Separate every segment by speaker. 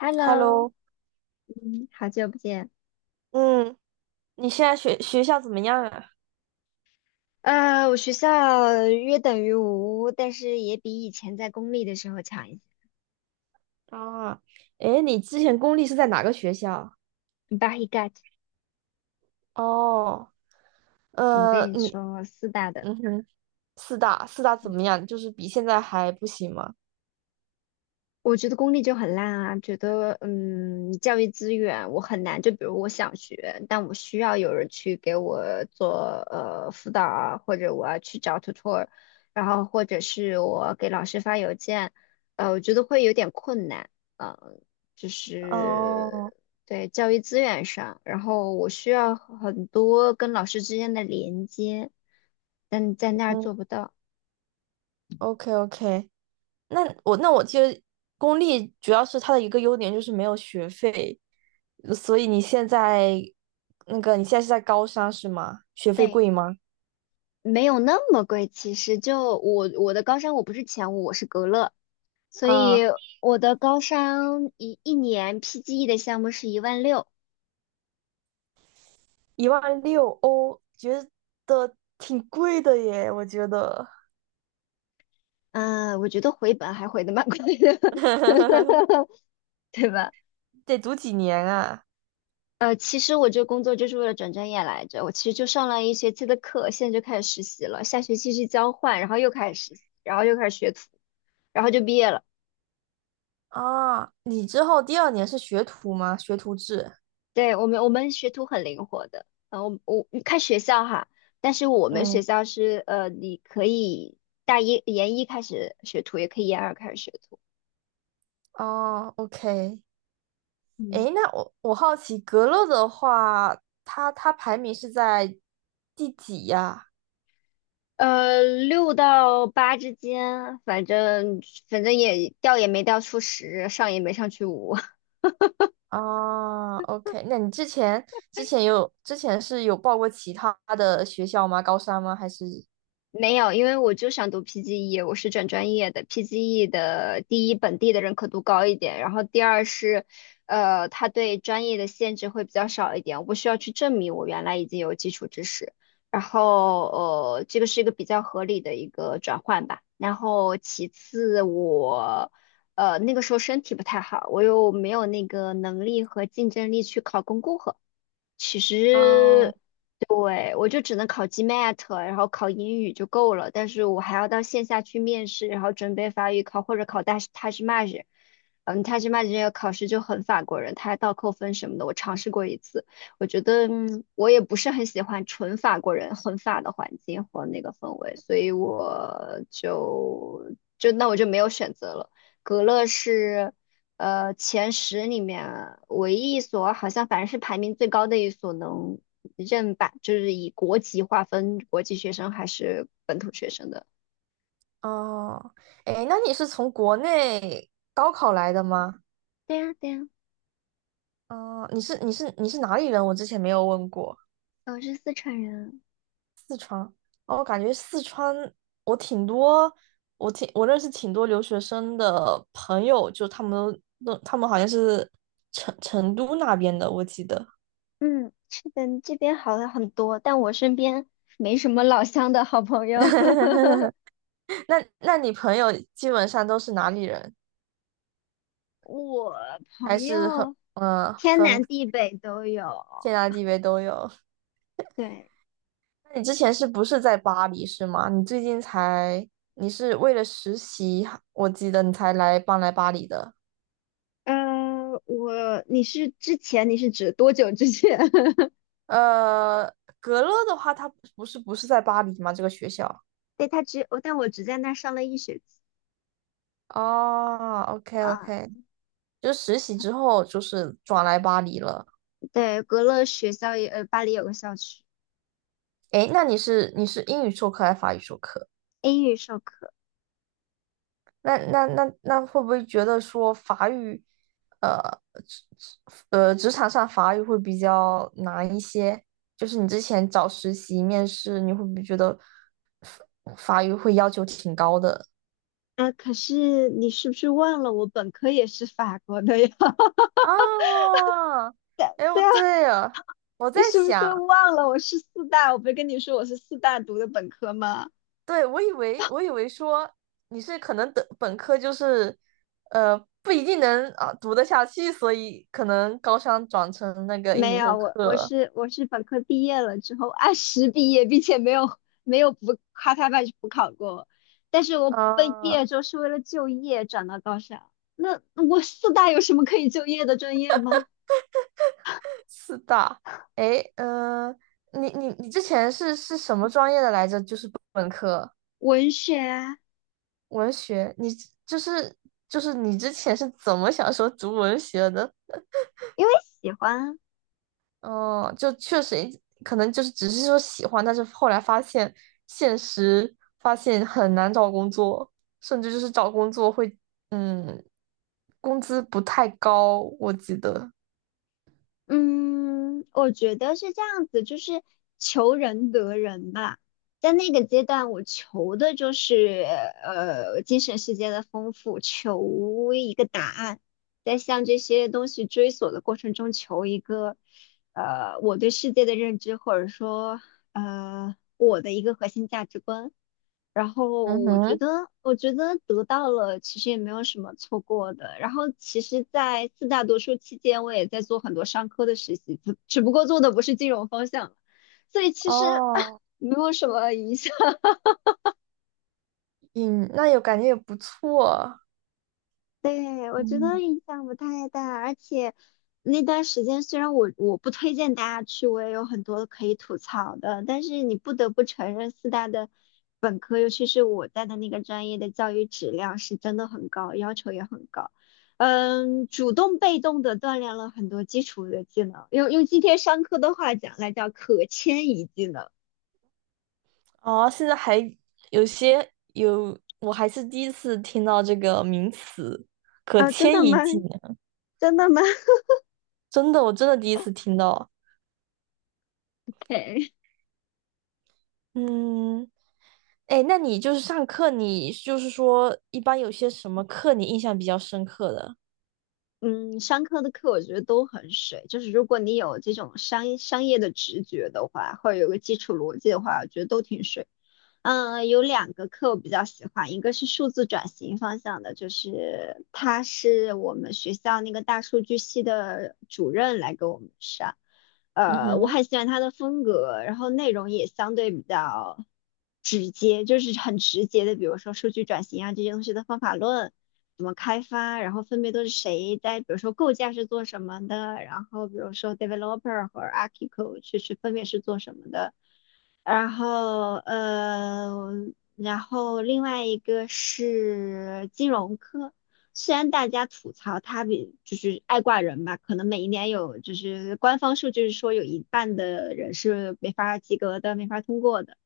Speaker 1: Hello，
Speaker 2: Hello，
Speaker 1: 好久不见。
Speaker 2: 嗯，你现在学校怎么样啊？
Speaker 1: 我学校约等于无，但是也比以前在公立的时候强一些。
Speaker 2: 啊，诶，你之前公立是在哪个学校？
Speaker 1: b a h e g o t。
Speaker 2: 哦，
Speaker 1: 我跟
Speaker 2: 呃，
Speaker 1: 你
Speaker 2: 你，
Speaker 1: 说，四大的，
Speaker 2: 嗯哼，四大怎么样？就是比现在还不行吗？
Speaker 1: 我觉得公立就很烂啊，觉得教育资源我很难。就比如我想学，但我需要有人去给我做辅导啊，或者我要去找 tutor，然后或者是我给老师发邮件，我觉得会有点困难。嗯、就
Speaker 2: 哦，
Speaker 1: 是对教育资源上，然后我需要很多跟老师之间的连接，但在那儿
Speaker 2: 嗯
Speaker 1: 做不到。
Speaker 2: ，OK OK，那我记得公立主要是它的一个优点就是没有学费，所以你现在是在高三是吗？学费
Speaker 1: 对。
Speaker 2: 贵吗？
Speaker 1: 没有那么贵，其实就我的高山，我不是前五，我是格勒，所以
Speaker 2: 啊。
Speaker 1: 我的高山一年 PGE 的项目是1.6万。
Speaker 2: 1.6万欧，觉得挺贵的耶，我觉得。
Speaker 1: 嗯，我觉得回本还回的蛮快的，对吧？
Speaker 2: 得读几年啊？
Speaker 1: 其实我这工作就是为了转专业来着，我其实就上了一学期的课，现在就开始实习了，下学期去交换，然后又开始实习，然后又开始学徒，然后就毕业了。
Speaker 2: 啊，你之后第二年是学徒吗？学徒制。
Speaker 1: 对，我们学徒很灵活的，我看学校哈，但是我们学
Speaker 2: 嗯，
Speaker 1: 校是你可以大一研一开始学徒，也可以研二开始学徒，
Speaker 2: 哦，OK。
Speaker 1: 嗯，
Speaker 2: 诶，那我好奇，格勒的话，它排名是在第几呀？
Speaker 1: 六到八之间，反正也掉也没掉出十，上也没上去五，
Speaker 2: 啊，OK。那你之前有报过其他的学校吗？高三吗？还是？
Speaker 1: 没有，因为我就想读 PGE,我是转专业的。PGE 的第一，本地的认可度高一点，然后第二是，它对专业的限制会比较少一点，我不需要去证明我原来已经有基础知识。然后，这个是一个比较合理的一个转换吧。然后其次我，那个时候身体不太好，我又没有那个能力和竞争力去考公共课。其
Speaker 2: 哦
Speaker 1: 实对，我就只能考 GMAT,然后考英语就够了，但是我还要到线下去面试，然后准备法语考或者考大塔什马日。塔什马日这个考试就很法国人，他还倒扣分什么的，我尝试过一次，我觉得我也不是很喜欢纯法国人很法的环境和那个氛围，所以我就那我就没有选择了。格勒是。前十里面唯一一所好像反正是排名最高的一所能认吧，就是以国籍划分国际学生还是本土学生的。
Speaker 2: 哦，哎，那你是从国内高考来的吗？
Speaker 1: 对呀，对呀，
Speaker 2: 嗯，你是哪里人？我之前没有问过。
Speaker 1: 我是四川人。
Speaker 2: 哦，我感觉四川，我挺多，我认识挺多留学生的朋友，就他们好像是成都那边的，我记得。
Speaker 1: 嗯，是的，这边好了很多，但我身边没什么老乡的好朋友。
Speaker 2: 那你朋友基本上都是哪里人？
Speaker 1: 我朋
Speaker 2: 还是很
Speaker 1: 友
Speaker 2: 嗯呃
Speaker 1: 天
Speaker 2: 分
Speaker 1: 南地北都有。
Speaker 2: 天南地北都有？
Speaker 1: 对，
Speaker 2: 那你之前是不是在巴黎是吗？你最近才，你是为了实习，我记得你才来搬来巴黎的。
Speaker 1: 我，你是之前，你是指多久之前？
Speaker 2: 呃，格勒的话，他不是在巴黎吗？这个学校
Speaker 1: 对，他只，我但我只在那儿上了一学期。
Speaker 2: 哦，OK
Speaker 1: 啊，
Speaker 2: OK，就实习之后就是转来巴黎了。
Speaker 1: 对，格勒学校也，巴黎有个校区，
Speaker 2: 诶，那你是英语授课还是法语授课？
Speaker 1: 英语授课。
Speaker 2: 那会不会觉得说法语，呃，职职场上法语会比较难一些？就是你之前找实习面试，你会不会觉得法法语会要求挺高的
Speaker 1: 啊，可是你是不是忘了我本科也是法国的呀？
Speaker 2: 啊？哎，
Speaker 1: 对
Speaker 2: 我
Speaker 1: 啊，
Speaker 2: 对了，我
Speaker 1: 你
Speaker 2: 在
Speaker 1: 是不是
Speaker 2: 想，
Speaker 1: 忘了我是四大？我不是跟你说我是四大读的本科吗？
Speaker 2: 对，我以为说你是可能的本科就是不一定能啊读得下去，所以可能高三转成那个英
Speaker 1: 没
Speaker 2: 语授
Speaker 1: 有，我我
Speaker 2: 课
Speaker 1: 是我是本科毕业了之后按时毕业，并且没有补咔咔半去补考过，但是我被毕
Speaker 2: 啊。
Speaker 1: 业之后是为了就业转到高校。那我四大有什么可以就业的专业吗？
Speaker 2: 四大，诶，你之前是什么专业的来着？就是本科
Speaker 1: 文学啊，
Speaker 2: 文学，你就是就是你之前是怎么想说读文学的？
Speaker 1: 因为喜欢啊
Speaker 2: 哦、就确实可能就是只是说喜欢，但是后来发现很难找工作，甚至就是找工作会嗯，工资不太高，我记得。
Speaker 1: 嗯，我觉得是这样子，就是求人得人吧。在那个阶段，我求的就是精神世界的丰富，求一个答案，在向这些东西追索的过程中，求一个我对世界的认知，或者说我的一个核心价值观。然后
Speaker 2: 嗯
Speaker 1: 我觉
Speaker 2: 哼，
Speaker 1: 得，我觉得得到了，其实也没有什么错过的。然后其实，在四大读书期间，我也在做很多商科的实习，只不过做的不是金融方向，所以其实
Speaker 2: 哦，
Speaker 1: 没有什么影响。
Speaker 2: 嗯，那有感觉也不错。
Speaker 1: 对，我觉得
Speaker 2: 嗯。
Speaker 1: 影响不太大，而且那段时间虽然我不推荐大家去，我也有很多可以吐槽的，但是你不得不承认，四大的本科，尤其是我在的那个专业的教育质量是真的很高，要求也很高。主动被动的锻炼了很多基础的技能，用今天上课的话讲那叫可迁移技能。
Speaker 2: 哦，现在还有，我还是第一次听到这个名词，可
Speaker 1: 啊，真
Speaker 2: 迁
Speaker 1: 的
Speaker 2: 移
Speaker 1: 吗？
Speaker 2: 技能，
Speaker 1: 真的吗？
Speaker 2: 真的，我真的第一次听到。嗯，哎，那你就是上课，你就是说一般有些什么课你印象比较深刻的？
Speaker 1: 嗯，商科的课我觉得都很水，就是如果你有这种商业的直觉的话，或者有个基础逻辑的话，我觉得都挺水。有两个课我比较喜欢，一个是数字转型方向的，就是他是我们学校那个大数据系的主任来给我们上，
Speaker 2: 嗯
Speaker 1: 我
Speaker 2: 哼，
Speaker 1: 很喜欢他的风格，然后内容也相对比较直接，就是很直接的，比如说数据转型啊这些东西的方法论，怎么开发，然后分别都是谁在，比如说构架是做什么的，然后比如说 developer 和 architect 是分别是做什么的，然后然后另外一个是金融科。虽然大家吐槽他比就是爱挂人吧，可能每一年有就是官方数据是说有一半的人是没法及格的，没法通过的。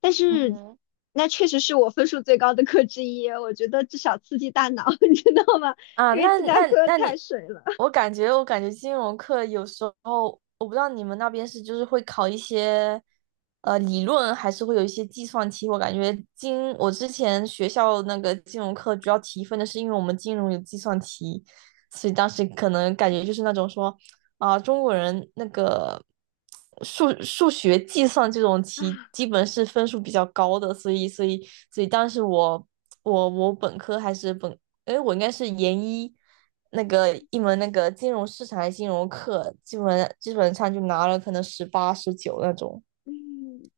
Speaker 1: 但
Speaker 2: 嗯
Speaker 1: 是
Speaker 2: 哼
Speaker 1: 那确实是我分数最高的课之一，我觉得至少刺激大脑，你知道吗？
Speaker 2: 啊，
Speaker 1: 因为
Speaker 2: 那
Speaker 1: 其他科
Speaker 2: 那那
Speaker 1: 太
Speaker 2: 你，
Speaker 1: 水了
Speaker 2: 我感觉金融课有时候，我不知道你们那边是就是会考一些，理论还是会有一些计算题。我感觉金，我之前学校那个金融课主要提分的是因为我们金融有计算题，所以当时可能感觉就是那种说，啊、中国人那个数学计算这种题
Speaker 1: 啊。
Speaker 2: 基本是分数比较高的，所以当时我本科还是哎，我应该是研一那个一门那个金融市场还是金融课，基本上就拿了可能十八十九那种。
Speaker 1: 嗯。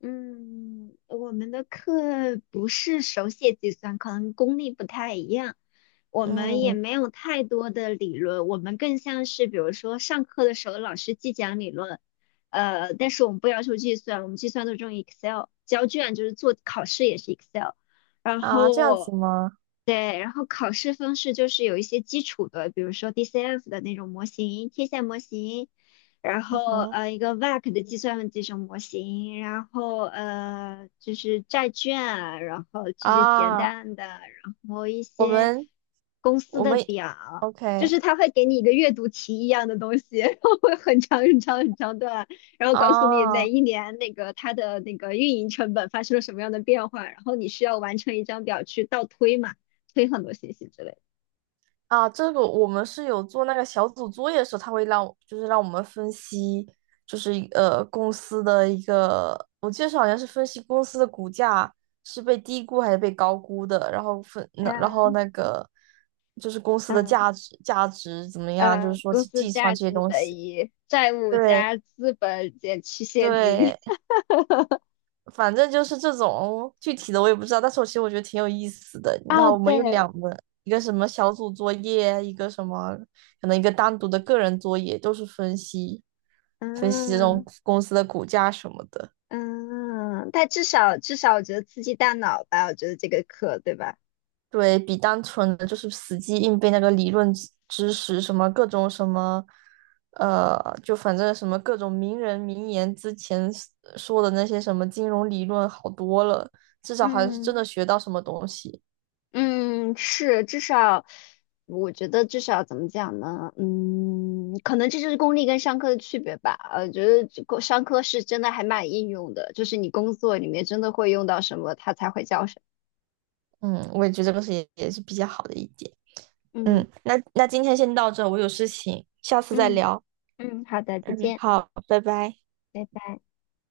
Speaker 1: 嗯，我们的课不是手写计算，可能功力不太一样。我们也
Speaker 2: 嗯
Speaker 1: 没有太多的理论，我们更像是比如说上课的时候老师既讲理论，但是我们不要求计算，我们计算都是用 Excel,交卷就是做考试也是 Excel,然
Speaker 2: 啊，这样
Speaker 1: 后
Speaker 2: 子吗？
Speaker 1: 对，然后考试方式就是有一些基础的，比如说 DCF 的那种模型、贴现模型。然
Speaker 2: 嗯
Speaker 1: 后
Speaker 2: 哼
Speaker 1: 一个 VAC 的计算的这种模型，然后就是债券啊，然后这些简
Speaker 2: 啊，
Speaker 1: 单的，然后一
Speaker 2: 我
Speaker 1: 些
Speaker 2: 们
Speaker 1: 公司
Speaker 2: 我
Speaker 1: 的
Speaker 2: 们
Speaker 1: 表，就
Speaker 2: OK
Speaker 1: 是他会给你一个阅读题一样的东西，然后会很长很长很长段，然后告诉你哪
Speaker 2: 啊，
Speaker 1: 一年那个它的那个运营成本发生了什么样的变化，然后你需要完成一张表去倒推嘛，推很多信息之类的。
Speaker 2: 啊，这个我们是有做那个小组作业的时候，他会让就是让我们分析，就是公司的一个，我记得是好像是分析公司的股价是被低估还是被高估的，然后
Speaker 1: 嗯
Speaker 2: 那个就是公司的
Speaker 1: 嗯，
Speaker 2: 价值怎么样，就是说
Speaker 1: 公
Speaker 2: 去
Speaker 1: 司
Speaker 2: 计算
Speaker 1: 价
Speaker 2: 这些
Speaker 1: 值
Speaker 2: 东
Speaker 1: 等
Speaker 2: 西。
Speaker 1: 于债务
Speaker 2: 对
Speaker 1: 加资本减去现金。
Speaker 2: 对，反正就是这种具体的我也不知道，但是我其实我觉得挺有意思的。然
Speaker 1: 哦，
Speaker 2: 后我们有
Speaker 1: 对，
Speaker 2: 两门，一个什么小组作业，一个什么可能一个单独的个人作业，都是分析这种
Speaker 1: 嗯
Speaker 2: 公司的股价什么的。
Speaker 1: 嗯，但至少至少我觉得刺激大脑吧，我觉得这个课对吧？
Speaker 2: 对比单纯的就是死记硬背那个理论知识，什么各种什么，呃，就反正什么各种名人名言之前说的那些什么金融理论好多了，至少还是真
Speaker 1: 嗯
Speaker 2: 的学到什么东西。
Speaker 1: 嗯，是，至少我觉得至少怎么讲呢？嗯，可能这就是公立跟商科的区别吧。觉得这个商科是真的还蛮应用的，就是你工作里面真的会用到什么，它才会叫什
Speaker 2: 嗯，我也觉得这个是也是比较好的一点。
Speaker 1: 么。
Speaker 2: 嗯，
Speaker 1: 嗯
Speaker 2: 那今天先到这，我有事情，下次再
Speaker 1: 嗯
Speaker 2: 聊。
Speaker 1: 嗯，好的，再
Speaker 2: 嗯，
Speaker 1: 见。
Speaker 2: 好，拜拜。
Speaker 1: 拜拜。